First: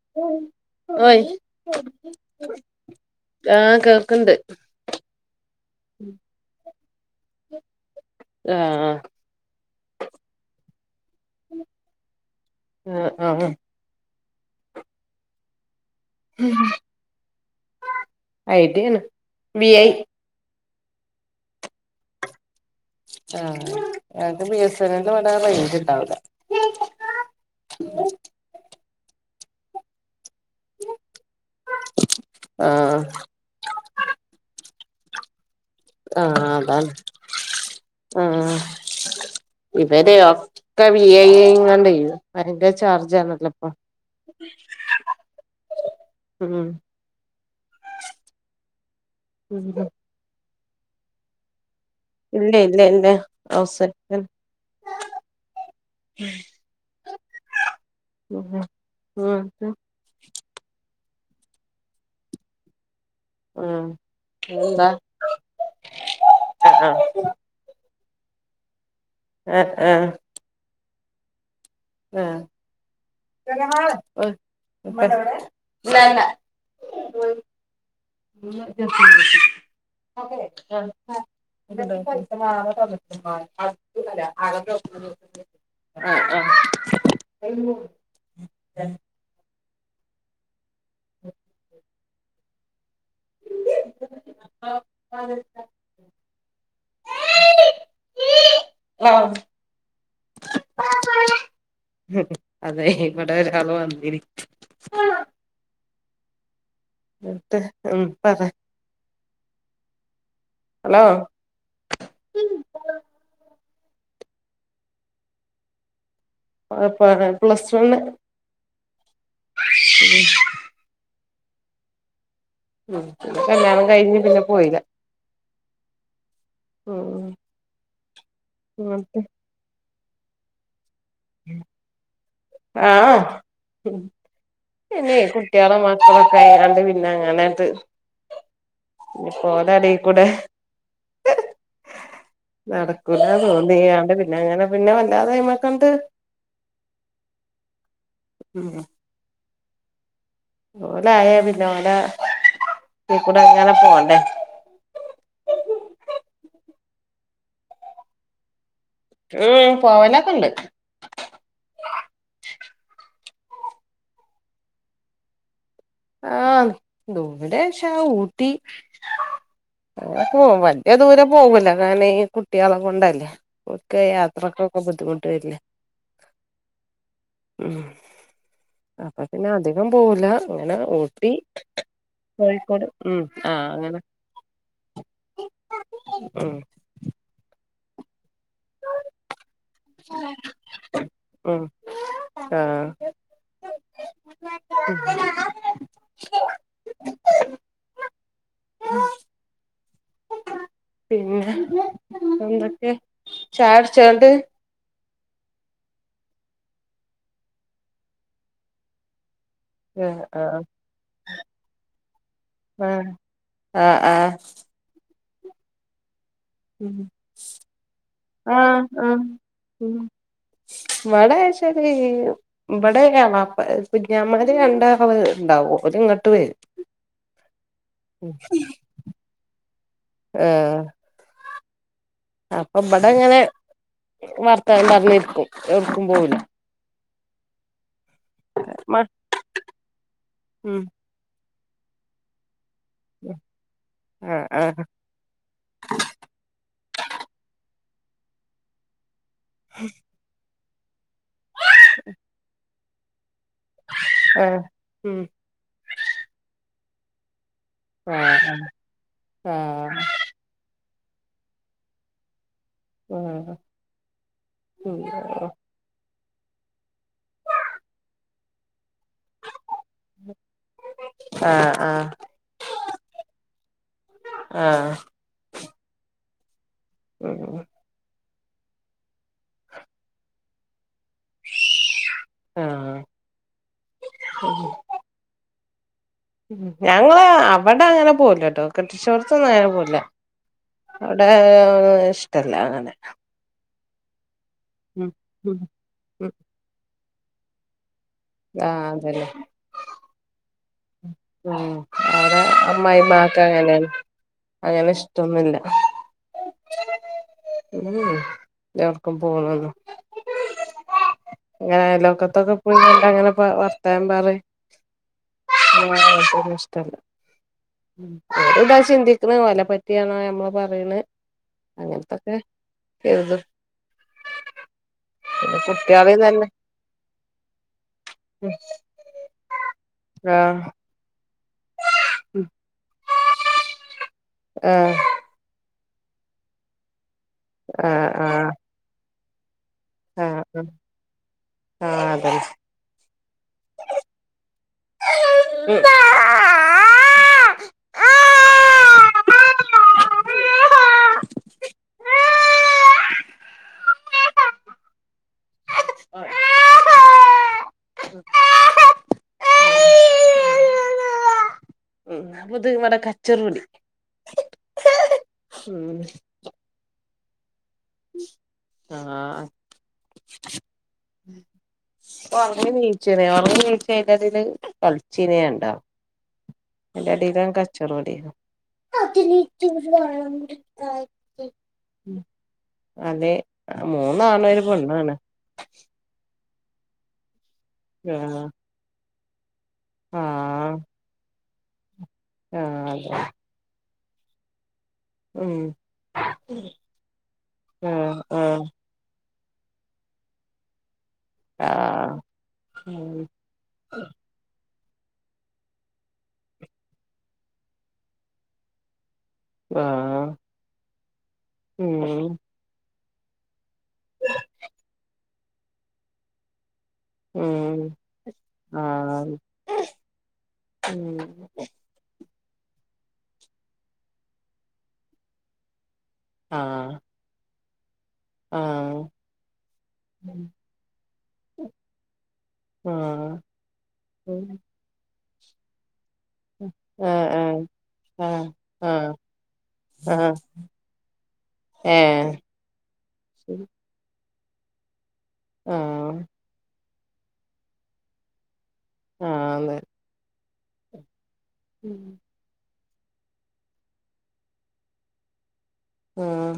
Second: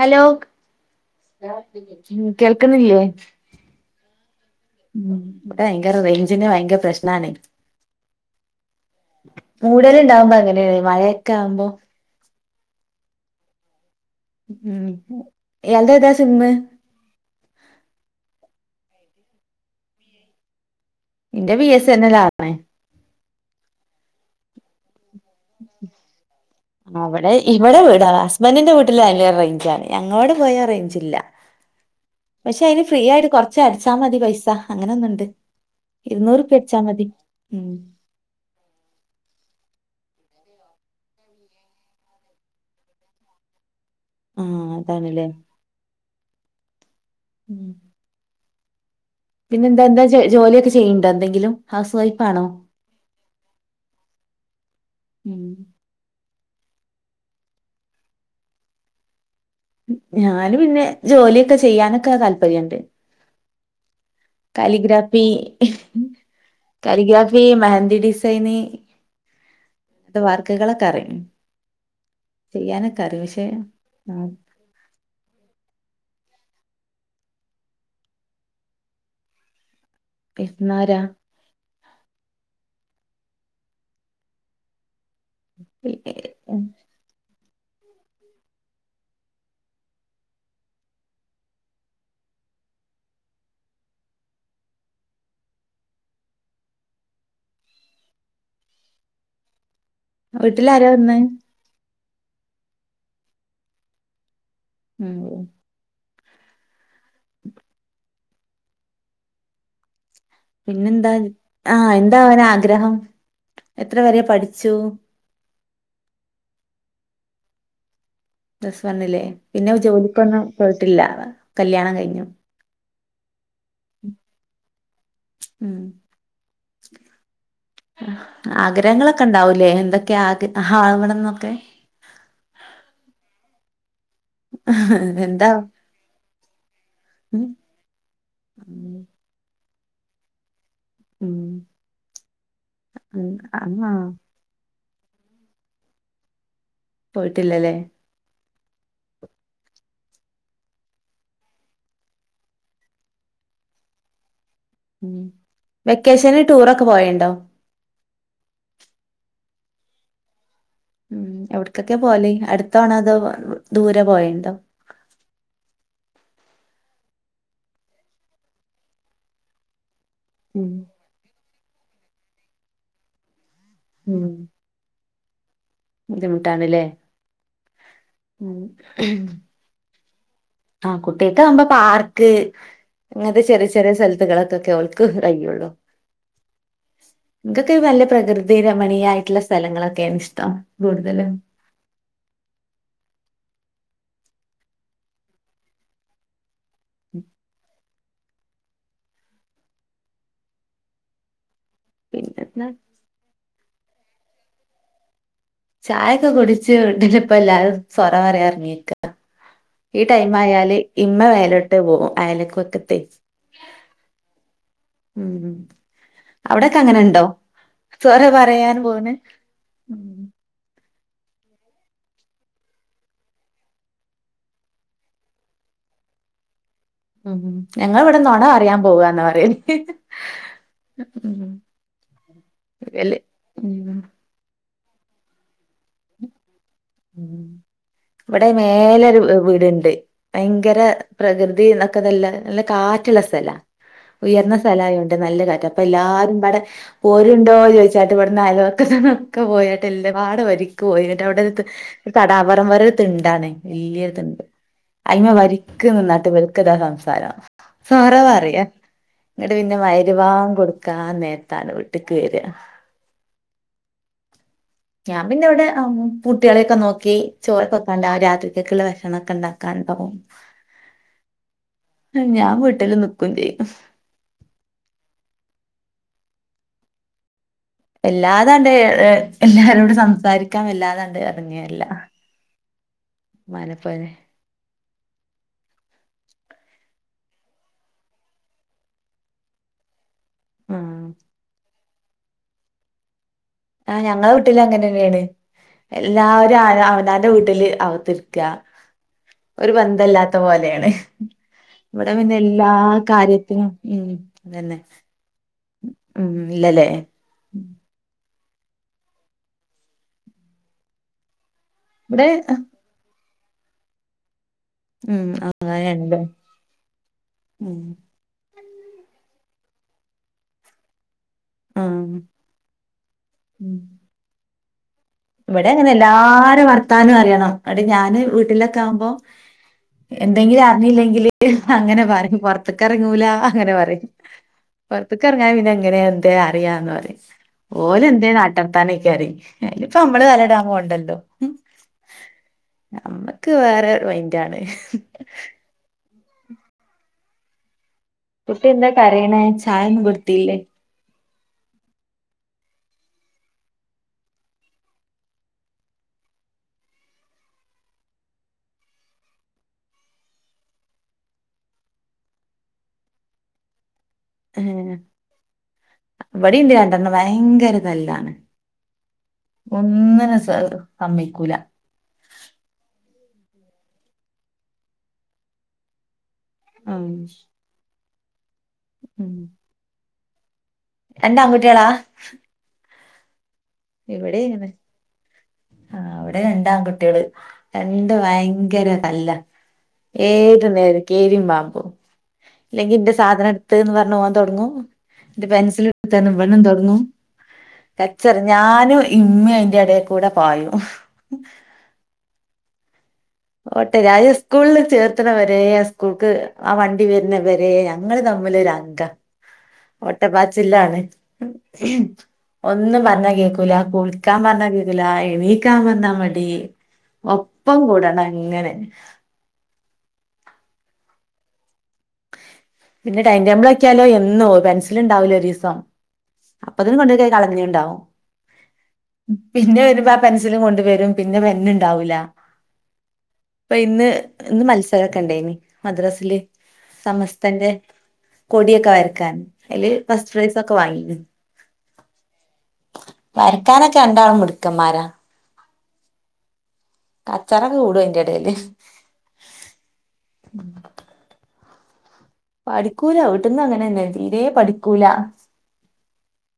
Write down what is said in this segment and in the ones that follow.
Hello ഓയ് കേൾക്കുന്നില്ലേ ആഹ് കേൾക്ക്ണ്ട് മ് ഇവടെ ഭയങ്കര റെയ്ഞ്ചിന്റെ ഭയങ്കരം പ്രശ്നാണ് ആഹ് മൂടല്ണ്ടാകുമ്പോ അങ്ങനേണ് മയൊക്കെ ആവുമ്പോ ആ ആ ഉം അത് ഏത സിമ്മ് [unintelligible] വി ഐ ന്റെ വി എസ് എന്നലാ ർഞ് ആ ഞങ്ങക്ക് ബി എസ് എൻ എൽ അവിടെ ഇവിടെ വീടാ ഹസ്ബന്റിന്റെ വീ ട്ടില് നല്ല റെയ്ഞ്ചാണ് ഞങ്ങളോടെ [unintelligible] റേഞ്ചില്ല പക്ഷെ അതിന് ആഹ് ഫ്രീ ആയിട്ട് കൊറച്ച് അടച്ചാ മതി പൈസ അങ്ങനൊന്നുണ്ട് ആ ഇരുന്നൂറുപ്യ അടിച്ചാ അതാണ് മതി ഉം ആ ഇവര് ഒക്കെ വി ഐ ആയിങ്ങാണ്ട് [unintelligible] ചാർജാണല്ലോ ഇപ്പൊ. ആ അതാണ്ല്ലേ ഉം ഉം. പിന്നെ എന്താ. എന്താ ജോലിയൊക്കെ ചെയ്യുന്നുണ്ടോ എന്തെങ്കിലും. ഹൗസ് വൈഫ് ആണോ ഇല്ല ഇല്ല ഇല്ല അവസ ഉം ഉ ഉം. ഞാന് പിന്നെ ജോലിയേക്ക ചെയ്യാൻ താൽപര്യംണ്ട്. ആഹ. കാലിഗ്രാഫി ഹ് ആഹ് കാലിഗ്രാഫി മെഹന്ദി ഡിസൈനി. ആഹ് [unintelligible] വർക്കുകൾ ഒക്കെ അറിയും. ആഹ. ചെയ്യാനൊക്കെ അറിയും പക്ഷെ ആഹ് ഓയി ല്ല. ല്ല. [unintelligible] പിന്നാരാ നേക്കലെ [unintelligible] ആഹ് മ് [unintelligible] ഉ. [unintelligible] [unintelligible] വീട്ടിൽ ആരാവന്നത്. അതെ. ഇവിടെ ഒരാൾ വന്നിരി. ഉം. എന്നട്ട്. ഉം പറ. ഹലോ പിന്നെന്താ? ആഹ എന്താ അവന ആഗ്രഹം. എത്ര വരെ പഠിച്ചു? [unintelligible] പ്ലസ് വണ്ണ് പ്ലസ് വണ്ലെ പിന്നെ ജോമ്പ്ക്ക് ഒന്നും പോയിട്ടില്ല? കല്യാണംകഴിഞ്ഞു. ഉ കല്യാണം കഴിഞ്ഞ് പിന്നെ പോയില്ല. ഉം ഹ് ആഗ്രഹങ്ങളൊക്കെ ഉണ്ടാവൂലേ. എന്തൊക്കെയ ആവ ആഹ. ഉ പിന്നെ എന്താ കുട്ടികള മക്കളൊക്കെ ആയണ്ട് പിന്നെ ഉം അങ്ങനൊട്ട്. ഇ പോലടി കൂടെ ഉം നടക്കൂല ഉം ആഹ് തോന്നിയാണ്ട് പിന്നെ അങ്ങനെ പിന്നെ വല്ലാതെമിക്കണ്ട് പോയിട്ടില്ലല്ലേ ഉം ഓലയാ പിന്നെ ഓല കൂടെ ഇങ്ങനെ പോവണ്ടേ ഉ വെക്കേഷന് ടൂറൊക്കെ പോയണ്ടോ ഉം പോവാനൊക്കെ ഉണ്ട് ഉം എവിടക്കൊക്കെ പോവല് അടുത്താണോ അതോ ദൂരെ പോയണ്ടോ ആ ദൂരെ വച്ചാ ഊട്ടി അ പോ ഉം വലിയ ദൂരം പോകല കാരണം ഈ കുട്ടികളെ കൊണ്ടല്ലേ ഒക്കെ ഉം യാത്രക്കൊക്കെ ബുദ്ധിമുട്ട് വരില്ലേ ബുദ്ധിമുട്ടാണ്ല്ലേ ഉം ഉം അപ്പൊ പിന്നെ അധികം പോവൂല അങ്ങനെ ആ ഊട്ടി കുട്ടികൾക്കാകുമ്പോ പാർക്ക് കോഴിക്കോട് ഉം അങ്ങനത്തെ ആഹ് ചെറിയ ചെറിയ അങ്ങനെ സ്ഥലത്തുകളൊക്കെ ഒക്കെ അവർക്ക് കഴിയും ഉം ഇതൊക്കെ നല്ല പ്രകൃതി രമണീയായിട്ടുള്ള സ്ഥ സ്ഥലങ്ങളൊക്കെയാണ് ഇഷ്ടം കൂടുതല് ഉം ആഹ് [unintelligible] ഉം പിന്നെ പിന്നെ എന്താ എന്തൊക്കെ ചായ കുടിച്ചോണ്ട് ചായൊക്കെ കുടിച്ച് കൊണ്ടിരുന്നപ്പോ എല്ലാരും സ്വരം പറയാൻ ഇറങ്ങിക്ക ഈ ആഹ് ടൈം ആഹ് ആയാല് ഇമ്മ മേലോട്ട് പോകും അയൽവക്കത്ത് ആ ആ ഉം അവിടെയൊക്കെ അങ്ങനെണ്ടോ സൊറ പറയാൻ ആഹ് പോകുന്നേ ഇവിടെ ശെരി ഇവിടെ കുഞ്ഞന്മാര് കണ്ട ഉണ്ടാവോ ഇങ്ങട്ട് വരും ഞങ്ങൾ ഇവിടെ ഉം നുണ പറയാൻ പോവാന്ന് പറയും ഏഹ് അപ്പൊ ഇവിടെ അങ്ങനെ ഉം വർത്തമാനം പറഞ്ഞിരിക്കും ഇരിക്കും എങ്ങും പോവല ഉം ഇവിടെ മ മേലരു വീടുണ്ട് ഭയങ്കര ഉം പ്രകൃതി എന്നൊക്കെ നല്ല കാറ്റുള്ള സ്ഥലാ ആഹ് ഉയർന്ന ആഹ് സ്ഥലമായത് ഉണ്ട് നല്ലതാ അപ്പൊ എല്ലാരും ഇവിടെ പോരുണ്ടോ ചോദിച്ച ചാട്ട്വിട [unintelligible] അയൽവക്ക [unintelligible] ഒക്കെ പോയിട്ട് എടടെ ഒരുരിക്ക് [unintelligible] പോയിട്ട് അവിടടുത്ത് തടാപറം വരെ ഇതിണ്ടാണ് വലിയടത്തണ്ട് ആഹ് ഉം അയിമ വരിക്ക നിന്നായിട്ട് വെൽക്കതാ സംസാരം സോറ ആഹ് പറയാ എന്നിട്ട് പിന്നെ ആഹ് മരുവാ കൊടു കാ നേരത്താണ് വീട്ടിക്ക് വരിക ഉം ഞാൻ പിന്നെ ഇവിടെ കുട്ടികളെയൊക്കെ നോക്കി ചോറ് വെയ്കണ്ടാ രാത്രിക്കൊക്കെയുള്ള കണക്ക് ഉണ്ടാക്കാൻ പോകും ആഹ് ആഹ് ഞാൻ വീട്ടില് നിക്കുകയും ചെയ്യും ആഹ് ആ അല്ലാതാണ്ട് എല്ലാരോടും സംസാരിക്കാൻ വല്ലാത അത് അറിഞ്ഞല്ല ആഹ് മനപ്പനെ ഉം ഞങ്ങള് അവിടെ അങ്ങനെ പോകുലാട്ടോ കെട്ടിച്ചോടത്തൊന്നും അങ്ങനെ പോകൂല ഉം. അവിടെ ഇഷ്ടല്ല അങ്ങനെ ആ ഞങ്ങളെ വീട്ടിൽ അങ്ങനെ ഉം തന്നെയാണ് ഉം ഉം എല്ലാവരും അവനാന്റെ വീട്ടിൽ അകത്ത് ആഹ് അതന്നെ [unintelligible] ഒരു ബന്ധമില്ലാത്ത പോലെയാണ് ഉം ഇവിടെ പിന്നെ അവിടെ എല്ലാ അമ്മായിമ്മാക്ക് കാര്യത്തിനും അങ്ങനെയാണ് ഉം അന്നെ അങ്ങനെ ഇഷ്ടൊന്നുല്ല ഉം ഇല്ലല്ലേ ഉം എർക്കും പോണു അങ്ങനെ ഇവിടെ ലോക്കത്തൊക്കെ പോയിങ്ങനെ വർത്താൻ പറയാൻ ഉം അ ആ ഇഷ്ടല്ലതാ ഉം [unintelligible] ചിന്തി ഇത്ര വലപ്പറ്റിയാണ് നമ്മള് പറയണ് ഉം അങ്ങനത്തൊക്കെ ചെയത് ഉം. ഇവിടെ അങ്ങനെ എല്ലാരും വർത്താനം അറിയണം അടെ ഞാൻ വീട്ടിലൊക്കെ ആവുമ്പോ ആഹ് എന്തെങ്കിലും അറിഞ്ഞില്ലെങ്കിൽ അങ്ങനെ പറയും ഉം പുറത്തക്ക ഇറങ്ങൂല അങ്ങനെ പറയും ആഹ് പുറത്തക്ക ഇറങ്ങാൻ പിന്നെ അങ്ങനെ എന്തേ അറിയാന്ന് പറ ഓലെ ആഹ് എന്ത ആഹ് നാട്ട നടത്താനൊക്കെ അറി ഇപ്പൊ നമ്മള് ആഹ് തലൈടാൻ ഉണ്ടല്ലോമ്മ ആഹ് അതന്നെ വേറെ മൈൻഡ് ആണ് ആ കുട്ടി എന്താ കരയണ ചായന്ന് വൃത്തിയില്ലേ അത് ഇവിടെ കച്ചറ കൂടി ഉം ഉം ഇവിടെ ഇണ്ട് രണ്ടെണ്ണം ഭയങ്കര നല്ലാണ് ആഹ് ഒന്നിന സമ്മിക്കൂല ഉറങ്ങു നീഴച്ചനേ ഉറങ്ങ നീഴച്ചൽ അതില് പളിച്ചീനേ ഉണ്ട ഉം. എന്റെ അടില്ലാം കച്ചോറും അടി ഉം. രണ്ട് ആൺകുട്ടികളാ അതെ മൂന്നു ഇവിടെ ആണ്ണും ഒരു പെണ്ണാണ് രണ്ടാംകുട്ടികള് രണ്ട് ആഹ് ഭയങ്കര തല്ല് ഏത് ആഹ് നേരും കീരിൻ പാമ്പും ഇല്ലെങ്കി ഇന്റെ ആഹ് സാധനം എടുത്ത്ന്ന് പറഞ്ഞ് ഓൻ തൊടങ്ങും എന്റെ ഉം പെൻസിൽ എടുത്ത് എന്ന് പറഞ്ഞ് ഇവനും തൊടങ്ങും ആഹ് ആഹ് വൽച്ചെറിഞ്ഞാലും ഇമ്മ അയിന്റെ ഇടൽക്കൂടെ പായും ആ ഓട്ടെ രാവിലെ സ്കൂളിൽ ചേർത്തണവരെ ആ സ്കൂൾക്ക് ആ വണ്ടി വരുന്നവരെ ഞങ്ങള് തമ്മിലൊര അംഗ ആഹ് ഓട്ടപ്പാച്ചില്ലാണ് ഉം ഒന്ന് പറഞ്ഞ കേക്കൂല കുളിക്കാൻ പറഞ്ഞ കേൾക്കൂല എണീക്കാൻ പറഞ്ഞ മടി ഒപ്പം ഉം കൂടണം അങ്ങനെ ആഹ് ഉം പിന്നെ ടൈം ടേബിൾ ആക്കിയാലോ എന്നോ പെൻസില് ഉണ്ടാവലോ ദിവസം അപ്പൊ തന്നെ ആഹ് കൊണ്ടോയി കളങ്ങനിണ്ടാവും ആഹ് പിന്നെ വരുമ്പ ആ പെൻസിലും കൊണ്ട് വരും പിന്നെ പെന്നുണ്ടാവൂല ആഹ് ഇപ്പൊ ഇന്ന് ഇന്ന് മത്സരമൊക്കെ ഉണ്ടായിനി മദ്രാസ് ആഹ് ആഹ് സമസ്തന്റെ ആഹ് കൊടിയൊക്കെ ആഹ് വരക്കാൻ അതില് ഫസ്റ്റ് പ്രൈസ് ഒക്കെ വാങ്ങി ഏ വരക്കാനൊക്കെ രണ്ടാളും മുടുക്കന്മാരാ ആ കച്ചറൊക്കെ കൂടും അതിന്റെ ഇടയില് ആ ന്ന് [unintelligible] ഉം പഠിക്കൂല വീട്ടിന്ന് അങ്ങനെന്നെ തീരെ പഠിക്കൂല ഉം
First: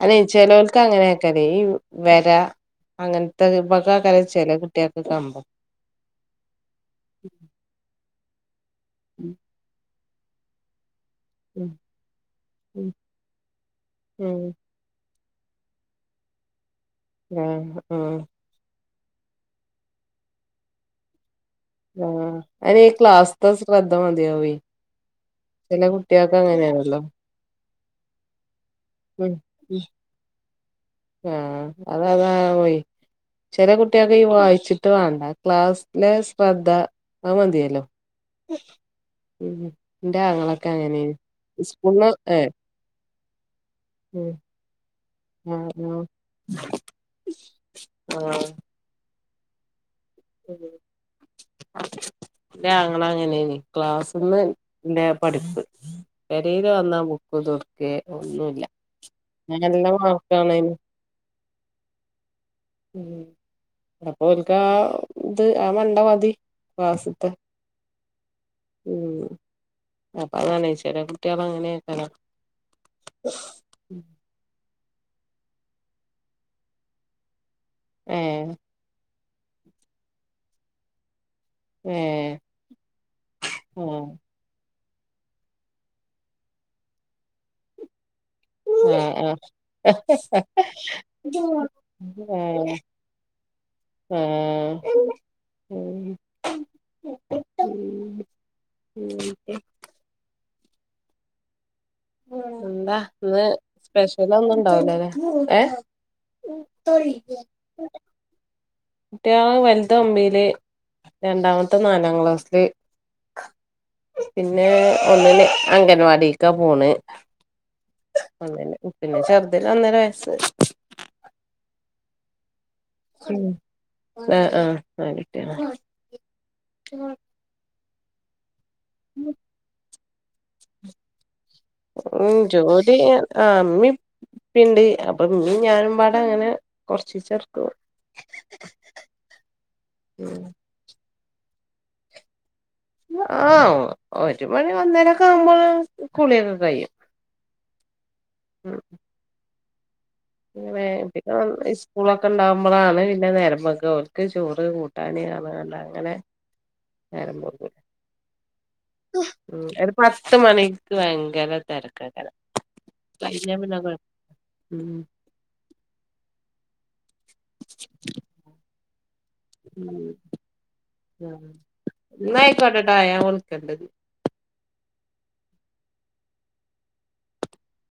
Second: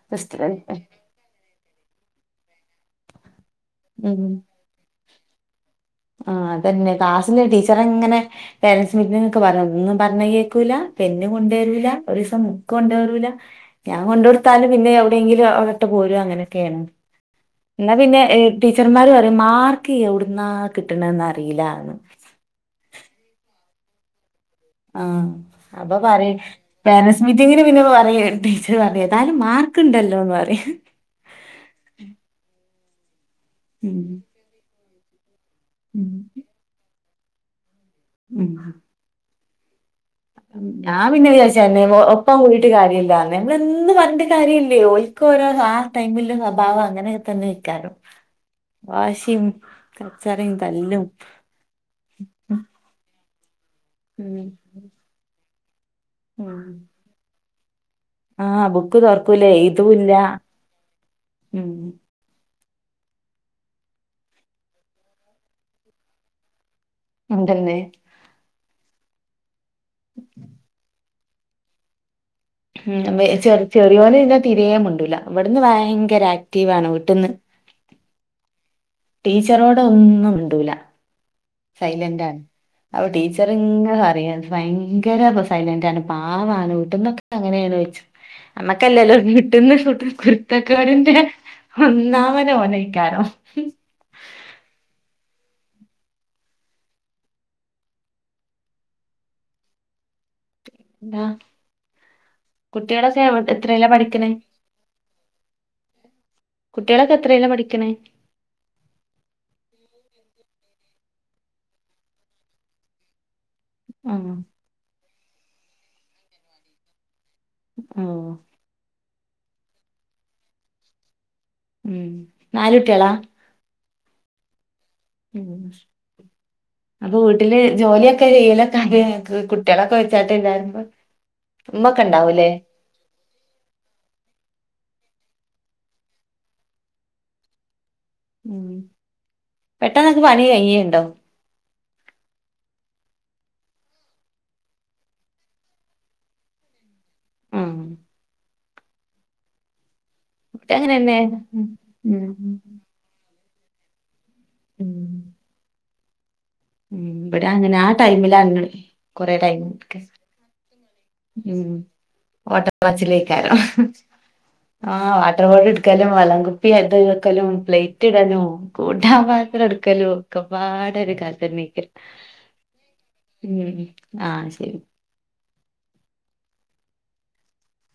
അല്ല ഫസ്റ്റ് ചെലോൽക്ക് അങ്ങനെയൊക്കല്ലേ ഈ വര അങ്ങനെ കരച്ചല്ലേ കുട്ട്യാർക്ക് കമ്പം ആ അതന്നെ ക്ലാസ്സിന്റെ ടീച്ചർ എങ്ങനെ പേരൻറ്സ് മീറ്റിംഗൊക്കെ പറയും പർണെ കേക്കൂല പെന്ത് കൊണ്ട് ഉം വരൂല ഒരു ദിവസം ബു ക്ക് ഉം കൊണ്ട് വരൂല്ല ഞാൻ കൊണ്ട് ഉം കൊടുത്താലും പിന്നെ അവി പോരും അങ്ങനൊക്കെ ആഹ് എന്ന ആഹ് പിന്നെ ടീച്ചർറന്മാർ പറയും മാർക്ക് അവിടുന്ന് കിട്ടണെന്ന ആഹ് അ ക്ലാസ് ത ശ്രദ്ധ മതിയാവും ആ അപ്പൊ പറയ അങ്ങനെയാണല്ലോ പാരൻറ്സ് മീറ്റിങ്ങിന് പിന്നെ പറയാ ഉം പറതായാലും മാർക്ക്ണ്ടല്ലോന്ന് പറയാ ചെല കുട്ടിയൊക്കെ ഈ വായിച്ചിട്ട് വേണ്ട ഉം ക്ലാസ്സിലെ ശ്രദ്ധ അ മതിയല്ലോ ഉം ഉം എന്റെ അങ്ങളൊക്കെ ഞാൻ അങ്ങനെയാണ് പിന്നെ ഏ അന്ന് പറണ്ട കാര്യമ ഇല്ലേ ഒരിക്ക ഓരോ ആ ആഹ് ടൈമില സ്വഭാവം അങ്ങനെയൊക്കെ തന്നെ യ്‌ക്കാരം ആഹ് ആഹ് വാശിയും കച്ചറയും തല്ലും ഉം. ക്ലാസ്സിന്ന് പഠിപ്പ് ഉം. വെരയില് വന്നാ ബുക്ക് തർ ആ ഒന്നുമല്ല ബുക്ക് തുറക്കൂലേ നല്ല ഇതുമില്ല മാർക്കണന് ഉം. ഉ അട പോക്ക ആ ഇത് ആ മണ്ട മതി ക്ലാസ്സ്ത്തെ അതെന്നെ ഉം അപ്പാ തന്നെ ചില കുട്ട്യാളങ്ങനെ അങ്ങനെക്ക ഉ ചെ ചെറിയോല ട്ടൂല ഇവിടുന്ന് ഭയങ്കര ആക്ടീവ് ആണ് വീട്ടന്ന് ഏ ടീച്ചറോട ഒന്നും മിണ്ടൂല ഏ സൈലന്റാണ് അപ്പൊ ടീച്ചർ ആ അറിയ ഭയര സൈലന്റാണ് പാവാണ് വട്ടന്നൊക്കെ അങ്ങനെയാണ് വെച്ച ആ നമ്മുക്കല്ലല്ലോ ആ കിട്ടുന്ന കുരുത്തക്കാടിന്റെ ആ ഒന്നാമന ഓനയിക്ക [unintelligible] ആ ഉ ഉ എന്താ എന്താ കുട്ടികളൊക്കെ എവ് ഇന്ന് എത്രേലാ പഠിക്കണേ സ്പെഷ്യല ഒന്നും ഇണ്ടാവലല്ലെ ഏ കുട്ടികളൊക്കെ എത്രയല്ല പഠിക്കണേ കുട്ടിയ വലുത് ഒമ്പയില് രണ്ടാമത്തെ നാലാം ക്ലാസില് ആഹ് പിന്നെ ഒന്നന് അംഗൻവാടീക്കെ പോണ് ഓഹ് ഒന്നിന് ചെറുതിന് ഒന്നര വയസ് ഉം നാലുട്ടിളാ ആ ആ നാല് കുട്ടികളാ അപ്പൊ വീട്ടില് ജോലിയൊക്കെ ചെയ്യല് കുട്ടികളൊക്കെ വെച്ചാട്ട ഇല്ലരുപോ ഉം ജോലി ആ അമ്മിപ്പിണ്ട് അപ്പൊ ഇീ ഞാനുംമ്പാട അങ്ങനെ കൊറച്ച് ചേർക്കു ഉ പെട്ടെന്നക്കെ പനികഴിയണ്ടോ ആ ഒരു മണി വന്നേരൊക്കെ ആവുമ്പോൾ കുളിയൊക്കെ കഴിയും ആ ഉം ഇവിടെ അങ്ങനെന്നെ ഉം സ്കൂളൊക്കെ ഉം ഉണ്ടാവുമ്പോഴാണ് പിന്നെ നേരമ്പക്കെ ക്ക് ചോറ് കൂട്ടാന് അണണ്ട അങ്ങനെ ഉ നേരം ഇവിടെ വെളുക്കും അങ്ങനെ ആ ടൈമിലണ് കൊറേ ഉം ടൈമക്ക ഒരു പത്ത് മണിക്ക് ഭയങ്കര ഉം തിരക്കേക്കാരം കഴിഞ്ഞാ ഓട്ടപ്പാച്ചിലേക്കാരും പിന്നെ കൊഴ ഉം ആഹ് വാട്ടർ ബോട്ടിലെടുക്കലും വെള്ളങ്കുപ്പി എക്കലും പ്ലേറ്റ് ഇടലും പത്രം എടുക്കല്ലോ ഉം ഒക്കെ പാട് ഒരു ആഹ് കാൽതന്നെ നീക്ക ന്നാ ആയിക്കോട്ടെട്ടോ ഞാൻ ഉം വിളിക്കണ്ട് ആഹ് ശരി